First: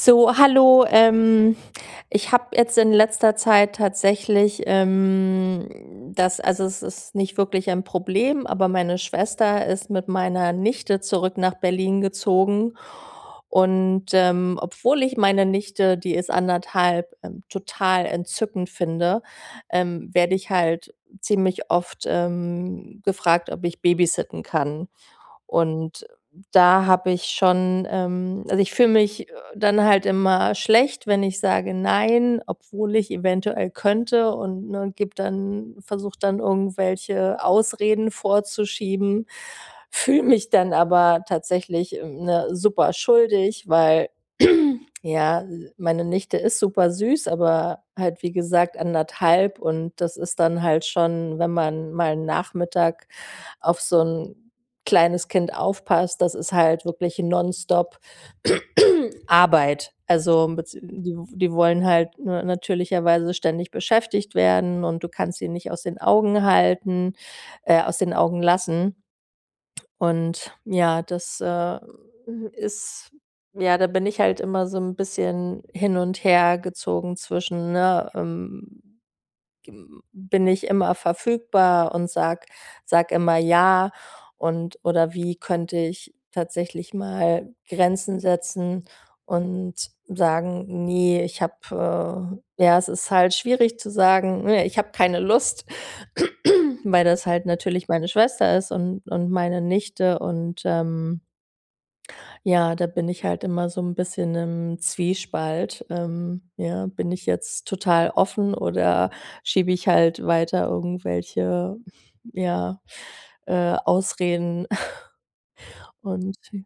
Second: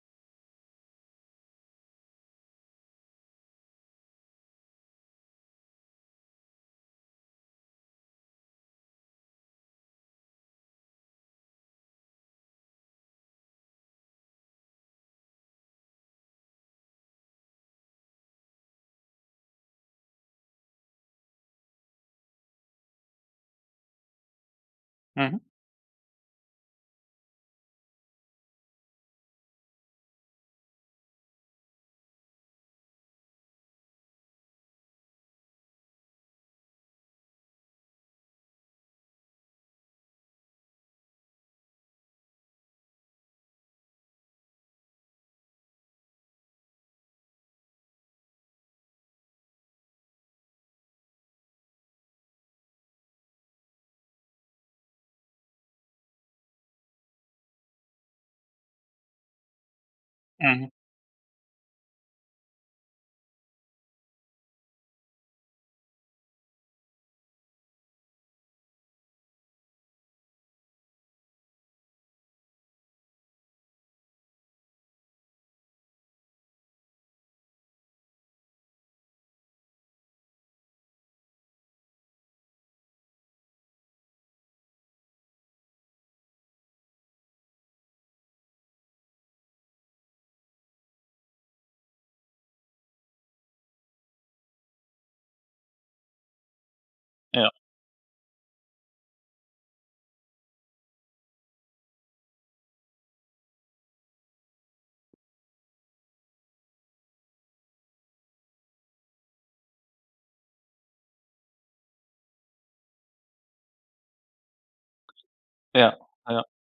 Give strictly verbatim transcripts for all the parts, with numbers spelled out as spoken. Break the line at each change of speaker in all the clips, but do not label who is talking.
So, hallo, ähm, ich habe jetzt in letzter Zeit tatsächlich, ähm, das also, es ist nicht wirklich ein Problem, aber meine Schwester ist mit meiner Nichte zurück nach Berlin gezogen, und, ähm, obwohl ich meine Nichte die ist anderthalb, ähm, total entzückend finde, ähm, werde ich halt ziemlich oft, ähm, gefragt, ob ich babysitten kann.
Mhm.
Und da habe ich schon, ähm also, ich fühle mich, äh, dann halt immer schlecht, wenn ich sage: „Nein“, obwohl ich eventuell könnte. Und, ne, gebe dann versuche dann irgendwelche Ausreden vorzuschieben, fühle mich dann aber tatsächlich, ähm, ne, super schuldig, weil, ja, meine Nichte ist super süß, aber halt, wie gesagt, anderthalb und das ist dann halt schon wenn man mal 'n Nachmittag auf so 'n kleines Kind aufpasst, das ist halt wirklich nonstop Arbeit. Also,
Mhm.
bez die die wollen halt, ne, natürlicherweise ständig beschäftigt werden und du kannst sie nicht aus den Augen halten äh, aus den Augen lassen. Und ja, das, äh, ist ja, da bin ich halt immer so 'n bisschen hin und her gezogen zwischen, ne, ähm, g hm, bin ich immer verfügbar und sage sage immer ja und oder wie könnte ich tatsächlich mal Grenzen setzen und sagen: „Ne, ich habe, äh“ Ja, es ist halt schwierig zu sagen, ne, ich habe keine Lust, weil das halt
Ja.
natürlich meine Schwester ist und und meine Nichte und, ähm ja, da bin ich halt immer so 'n bisschen im Zwiespalt. Ähm, ja, bin ich jetzt total offen, oder schiebe ich halt weiter irgendwelche, ja, äh, Ausreden
Ja,
Und
ja.
sie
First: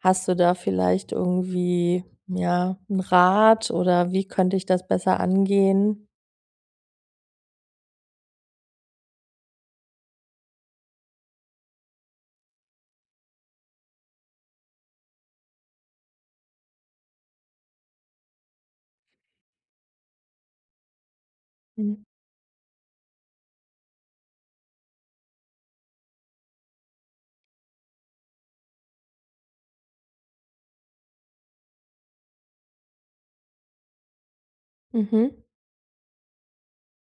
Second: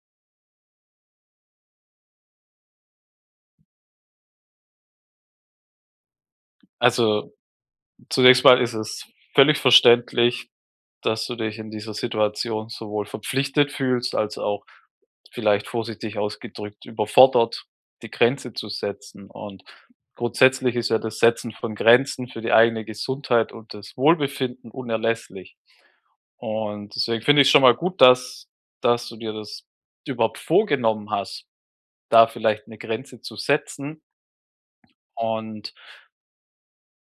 Hast du da vielleicht irgendwie, ja, 'n Rat, oder wie könnte ich das besser angehen?
Also, zunächst mal ist es völlig verständlich, dass du dich in dieser Situation sowohl verpflichtet fühlst, als auch- vielleicht vorsichtig ausgedrückt- überfordert, die Grenze zu setzen. Und grundsätzlich ist ja das Setzen von
Mhm.
Grenzen für die eigene Gesundheit und das Wohlbefinden unerlässlich. Und deswegen finde ich es schon mal gut, dass dass du dir das überhaupt vorgenommen hast, da vielleicht 'ne Grenze zu setzen
Mhm.
und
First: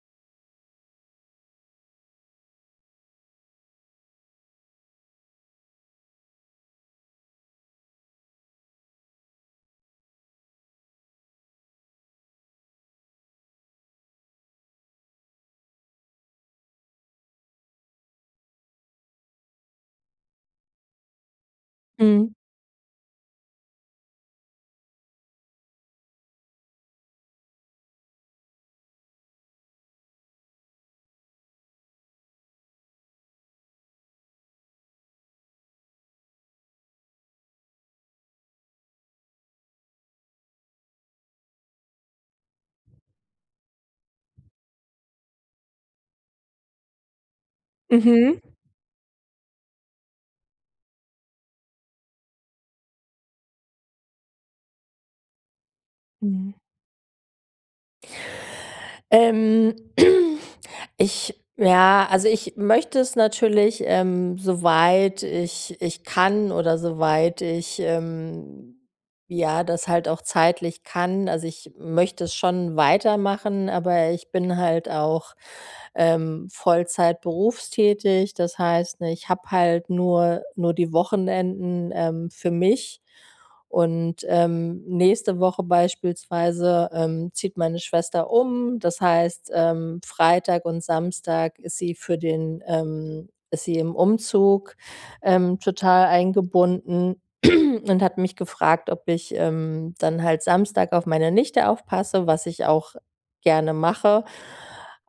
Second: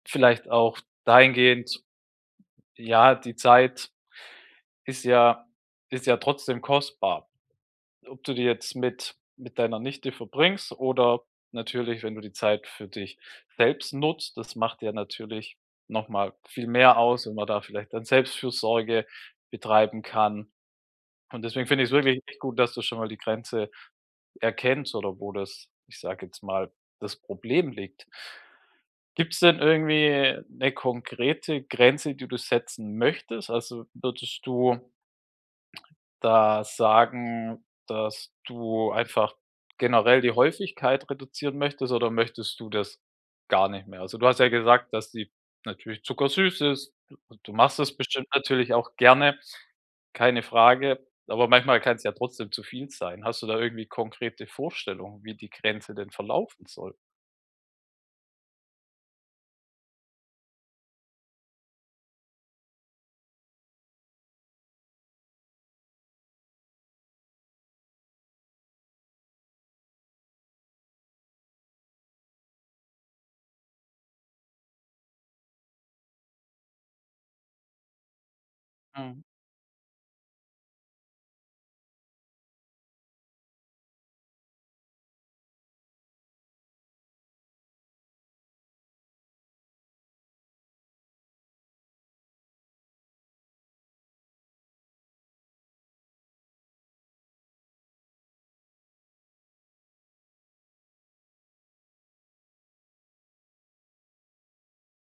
vielleicht auch dahingehend ja, die Zeit ist ja ist ja trotzdem kostbar. Ob du die jetzt mit mit deiner Nichte verbringst oder natürlich, wenn du die Zeit für dich selbst nutzt, das macht ja natürlich nochmal viel mehr aus, wenn man da vielleicht dann Selbstfürsorge betreiben kann. Und deswegen finde ich es wirklich
Mhm.
echt gut, dass du schon mal die Grenze erkennst oder wo das, ich sage jetzt mal, das Problem liegt. Gibt es denn irgendwie 'ne konkrete Grenze, die du setzen möchtest? Also, würdest du da sagen, dass du einfach generell die Häufigkeit reduzieren möchtest oder möchtest du das gar nicht mehr? Also, du hast ja gesagt, dass die natürlich zuckersüß ist, du du machst das bestimmt
Mhm.
natürlich auch gerne, keine Frage, aber manchmal kann es ja trotzdem zu viel sein. Hast du da irgendwie konkrete Vorstellungen, wie die Grenze denn
Mhm.
verlaufen soll?
Ähm, ich ja, also, ich möchte es natürlich, ähm, soweit ich ich kann oder soweit ich, ähm, ja, das halt auch zeitlich kann. Also, ich möchte es schon weitermachen, aber ich bin halt auch, ähm, Vollzeit berufstätig. Das heißt,
Mhm.
ich habe halt nur nur die Wochenenden, ähm, für mich. Und, ähm, nächste Woche beispielsweise, ähm, zieht meine Schwester um. Das heißt, ähm, Freitag und Samstag ist sie für den, ähm ist sie im Umzug, ähm, total eingebunden und hat mich gefragt, ob ich, ähm, dann halt Samstag auf meine Nichte aufpasse, was ich auch gerne mache.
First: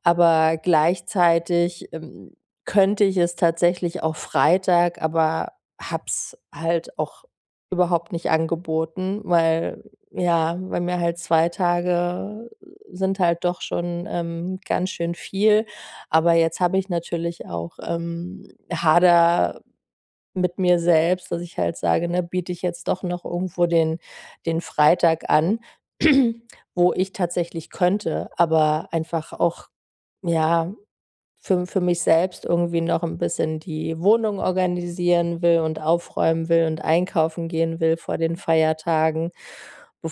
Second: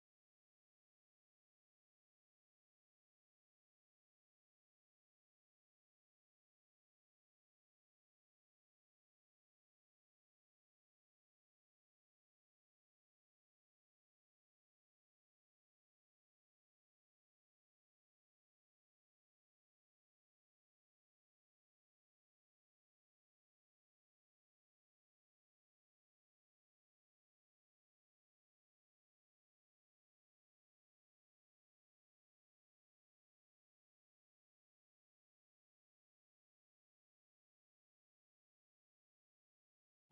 Aber gleichzeitig, ähm, könnte ich es tatsächlich auch Freitag, aber habe es halt auch überhaupt nicht angeboten, weil, ja weil mir halt zwei Tage sind halt doch schon, ähm, ganz schön viel. Aber jetzt habe ich natürlich auch, ähm hadere mit mir selbst, dass ich halt sage: „Ne, biete ich jetzt doch noch irgendwo den den Freitag an,“ wo ich tatsächlich könnte, aber einfach auch, ja, für m für mich selbst irgendwie noch 'n bisschen die Wohnung organisieren will und aufräumen will und einkaufen gehen will vor den Feiertagen,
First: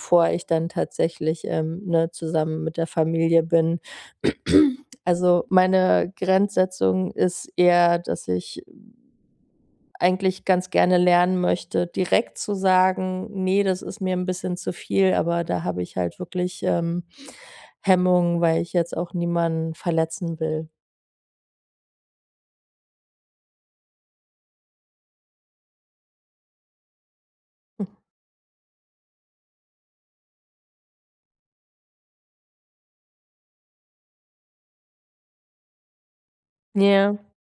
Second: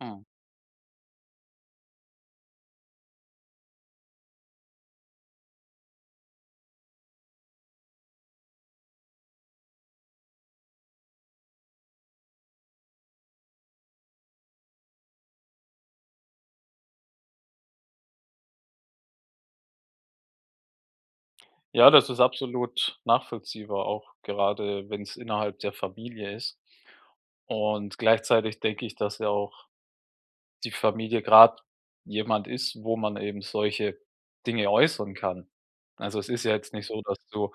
Mhm.
ich dann tatsächlich, ähm, ne, zusammen mit der Familie bin. Also, meine Grenzsetzung ist eher, dass ich, eigentlich ganz gerne lernen möchte, direkt zu sagen: „Ne, das ist mir 'n bisschen zu viel,“ aber da habe ich halt wirklich, ähm, Hemmungen, weil ich jetzt auch niemanden verletzen will.
Ja, das ist absolut nachvollziehbar, auch gerade wenn's innerhalb der Familie ist. Und gleichzeitig denke ich, dass ja auch die Familie grad jemand ist, wo man eben solche Dinge äußern kann. Also, es ist ja jetzt nicht so, dass
Ja.
du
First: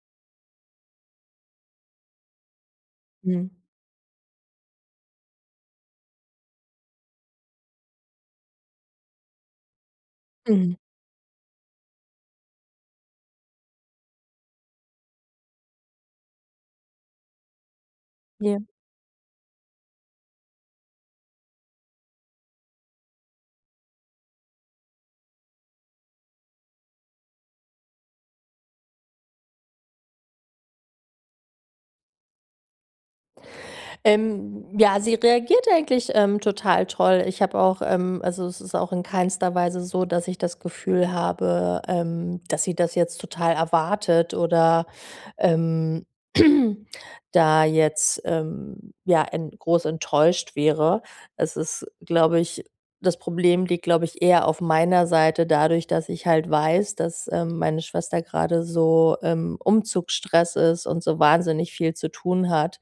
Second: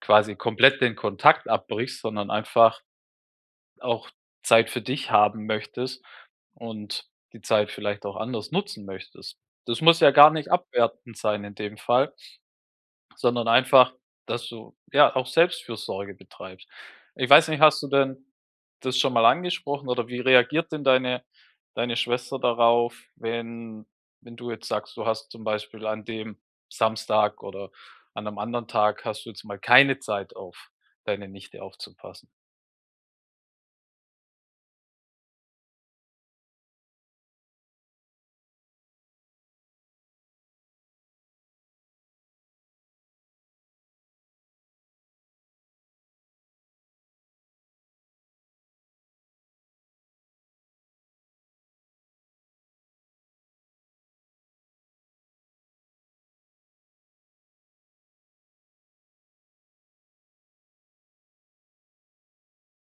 quasi komplett den Kontakt abbrichst, sondern einfach
Mhm.
auch Zeit für dich haben möchtest und die Zeit vielleicht auch anders nutzen möchtest. Das muss ja gar nicht
Mhm.
abwertend sein in dem Fall sondern einfach, dass du, ja, auch Selbstfürsorge betreibst. Ich weiß nicht, hast du denn
Ja.
das schon mal angesprochen, oder wie reagiert denn deine deine Schwester darauf, wenn wenn du jetzt sagst, du hast zum Beispiel an dem Samstag oder an 'nem anderen Tag hast du jetzt mal keine Zeit, auf deine Nichte aufzupassen.
Ähm, ja, sie reagiert eigentlich, ähm, total toll. Ich habe auch, ähm also, es ist auch in keinster Weise so, dass ich das Gefühl habe, ähm, dass sie das jetzt total erwartet oder, ähm, da jetzt, ähm, ja en groß enttäuscht wäre. Es ist, glaube ich das Problem liegt, glaube ich eher auf meiner Seite. Dadurch, dass ich halt weiß, dass, ähm, meine Schwester grade so im Umzugsstress ist und so wahnsinnig viel zu tun hat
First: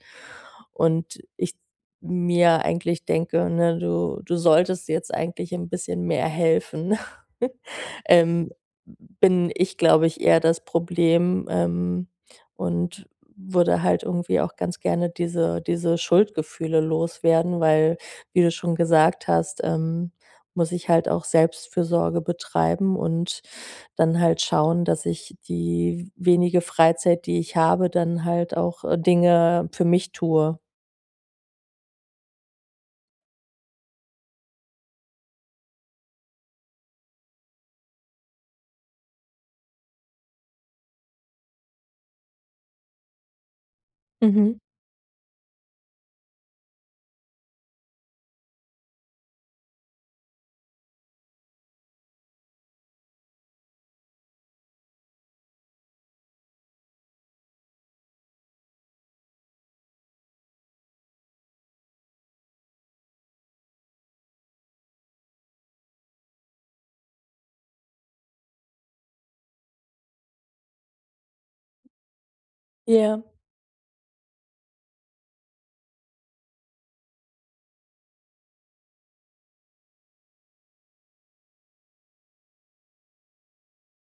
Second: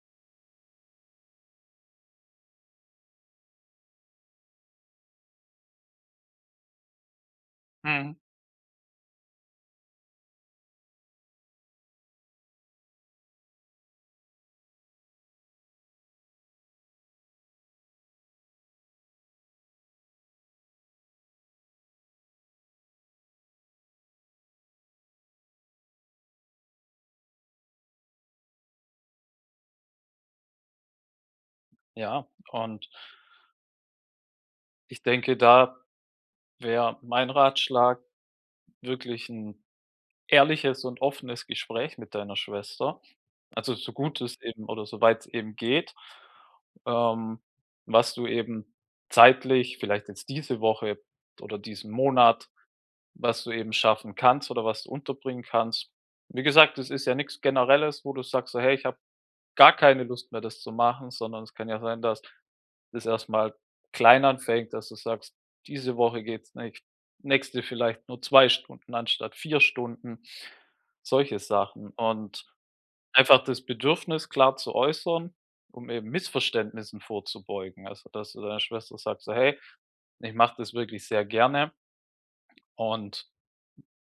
und ich mir eigentlich denke: „Ne, du du solltest jetzt eigentlich 'n bisschen mehr helfen,“
Mhm.
ähm, bin ich, glaube ich, eher das Problem, ähm, und würde halt irgendwie auch ganz gerne diese diese Schuldgefühle loswerden. Weil, wie du schon gesagt hast, ähm, muss ich halt auch Selbstfürsorge betreiben und dann halt schauen, dass ich die w wenige Freizeit, die ich habe, dann halt auch äh, Dinge für mich tue.
Ja, und ich denke, da wäre mein Ratschlag wirklich 'n ehrliches und offenes Gespräch mit deiner Schwester. Also, so gut es
Mhm.
eben oder soweit es eben geht. Ähm, was du eben zeitlich, vielleicht jetzt diese Woche oder diesen Monat, was du eben schaffen kannst oder was du unterbringen kannst. Wie gesagt, das ist ja nix Generelles, wo du sagst: So, „Hey, ich habe gar keine Lust mehr, das zu machen,” sondern es kann ja sein, dass das erstmal klein anfängt, dass du sagst, diese Woche geht's nicht nächste vielleicht nur zwei Stunden anstatt vier Stunden. Solche Sachen und
Ja.
einfach das Bedürfnis klar zu äußern, um eben Missverständnissen vorzubeugen. Also, dass du deiner Schwester sagt, so: „Hey, ich mache das wirklich sehr gerne” und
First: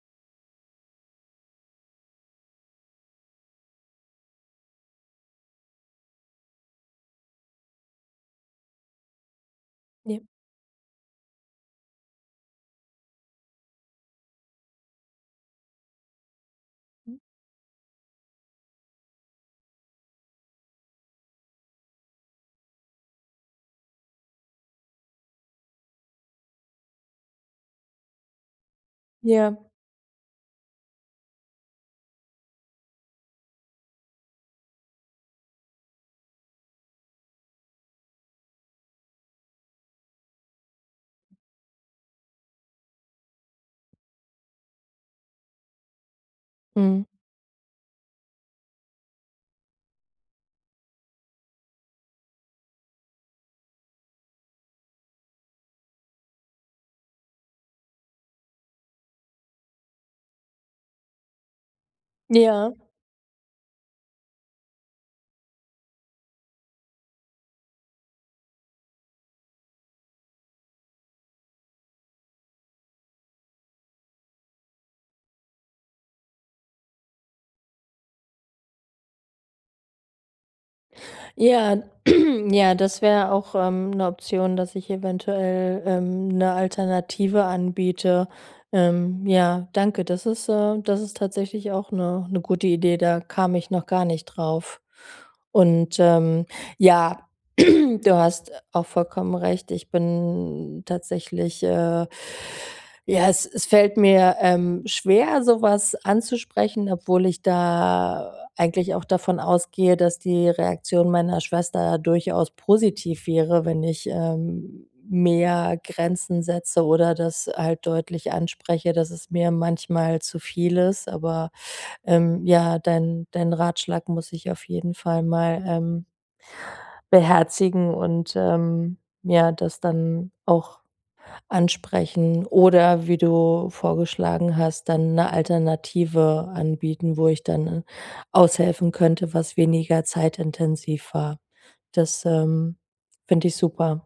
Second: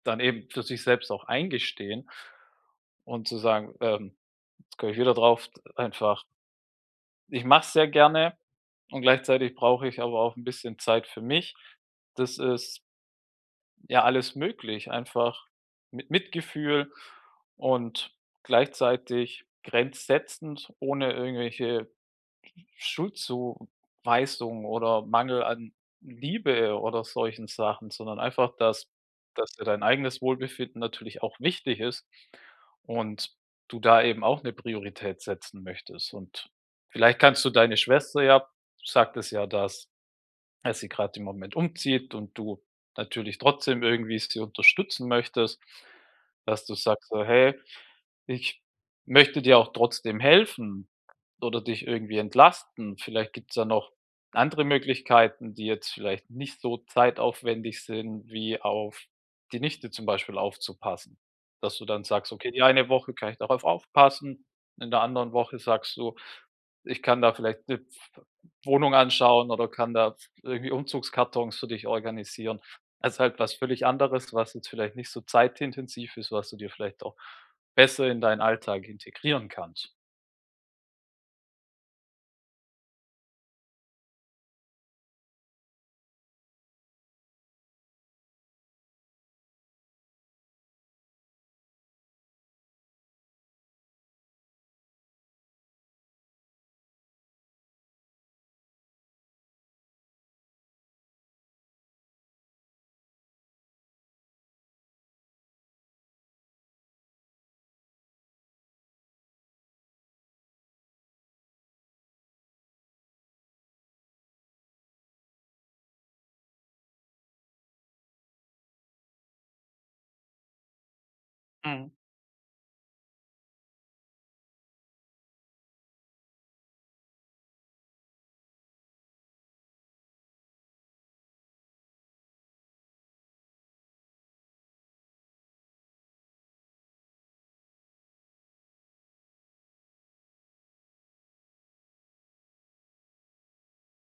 dann eben für sich selbst auch eingestehen und zu sagen, ähm, jetzt komme ich wieder drauf, einfach „ich mach's sehr gerne und gleichzeitig brauche ich aber
Ne.
auch 'n bisschen Zeit für mich.” Das ist ja alles möglich, einfach mit Mitgefühl
Mhm.
und gleichzeitig grenzsetzend, ohne irgendwelche Sch Schuldzuweisung oder Mangel an Liebe oder solchen Sachen, sondern einfach, dass dass
Ja.
dir dein eigenes Wohlbefinden natürlich auch wichtig ist und du da eben auch 'ne Priorität setzen möchtest. Und vielleicht kannst du deine Schwester ja sagtest ja, dass dass sie gerade im Moment umzieht und du natürlich trotzdem irgendwie sie unterstützen möchtest. Dass du
Mhm.
sagst, so: „Hey, ich möchte dir auch trotzdem helfen oder dich irgendwie entlasten. Vielleicht gibt's da noch andere Möglichkeiten, die jetzt vielleicht nicht so zeitaufwendig sind, wie auf die Nichte zum Beispiel aufzupassen.” Dass du dann sagst: „Okay, die
Ja.
eine Woche kann ich darauf aufpassen,” in der anderen Woche sagst du: „Ich kann da vielleicht 'ne pf Wohnung anschauen oder kann da pf irgendwie Umzugskartons für dich organisieren.” Das ist halt was völlig anderes, was jetzt vielleicht nicht so zeitintensiv ist, was du dir vielleicht auch besser in deinen Alltag integrieren kannst.
Ja, ja, das wäre auch, ähm, 'ne Option, dass ich eventuell, ähm, 'ne Alternative anbiete. Ähm, ja, danke. Das ist, äh das ist tatsächlich auch 'ne 'ne gute Idee. Da kam ich noch gar nicht drauf. Und, ähm, ja, du hast auch vollkommen recht. Ich bin tatsächlich, äh ja, es es fällt mir, ähm, schwer, sowas anzusprechen, obwohl ich da eigentlich auch davon ausgehe, dass die Reaktion meiner Schwester durchaus positiv wäre, wenn ich, ähm, mehr Grenzen setze oder das halt deutlich anspreche, dass es mir manchmal zu viel ist. Aber,
Mhm.
ähm, ja, dein dein Ratschlag muss ich auf jeden Fall mal, ähm beherzigen und, ähm, ja das dann auch ansprechen oder wie du vorgeschlagen hast, dann 'ne Alternative anbieten, wo ich dann aushelfen könnte, was weniger zeitintensiv war. Das, ähm, finde ich super.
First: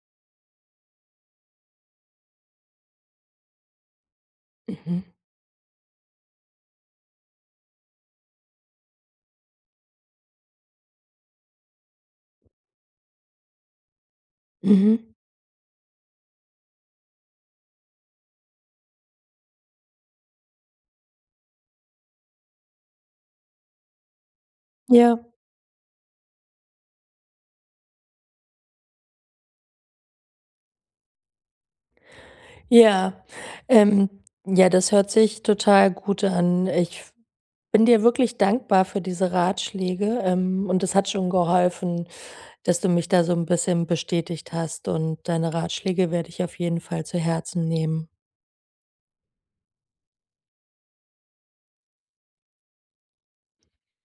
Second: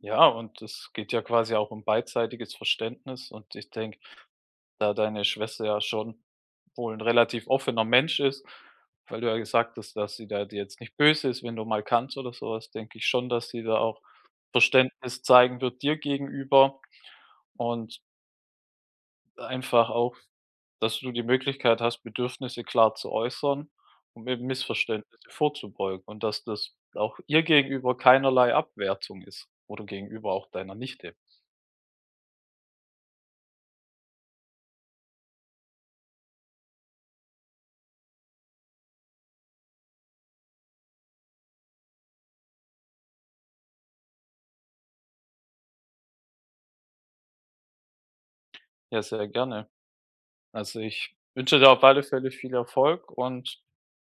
Ja, und das geht ja quasi auch um beidseitiges Verständnis. Und ich denke, da
Mhm.
deine Schwester ja schon wohl 'n relativ offener Mensch ist, weil du ja gesagt hast, dass sie da dir jetzt nicht böse ist, wenn du mal kannst oder sowas, denke ich schon, dass sie da auch
Mhm.
Verständnis zeigen wird dir gegenüber und einfach auch, dass du die Möglichkeit hast, Bedürfnisse klar zu äußern, um eben
Ja.
Missverständnisse vorzubeugen. Und, dass das auch ihr gegenüber keinerlei Abwertung ist oder gegenüber auch deiner Nichte.
Ja, ähm, ja, das hört sich total gut an. Ich bin dir wirklich dankbar für diese Ratschläge. Ähm, und das hat schon geholfen, dass du mich da so 'n bisschen bestätigt hast. Und deine Ratschläge werde ich auf jeden Fall zu Herzen nehmen.
Ja, sehr gerne. Also, ich wünsche dir auf alle Fälle viel Erfolg und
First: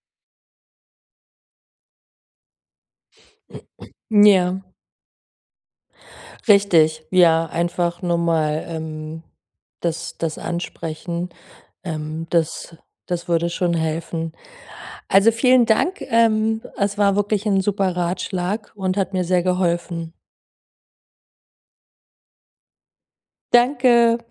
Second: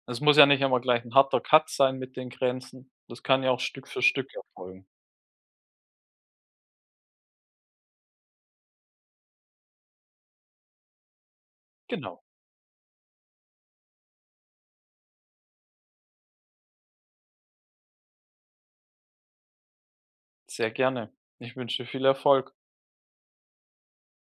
es muss ja nicht immer gleich 'n harter Cut sein mit den Grenzen. Das kann ja auch Stück für Stück
Ja.
erfolgen.
Richtig, ja, einfach normal, ähm, das das ansprechen.
Genau.
Ähm, das das würde schon helfen. Also, vielen Dank, ähm, es war wirklich 'n super Ratschlag und hat mir sehr geholfen.
Sehr gerne. Ich wünsche dir viel Erfolg.
Danke.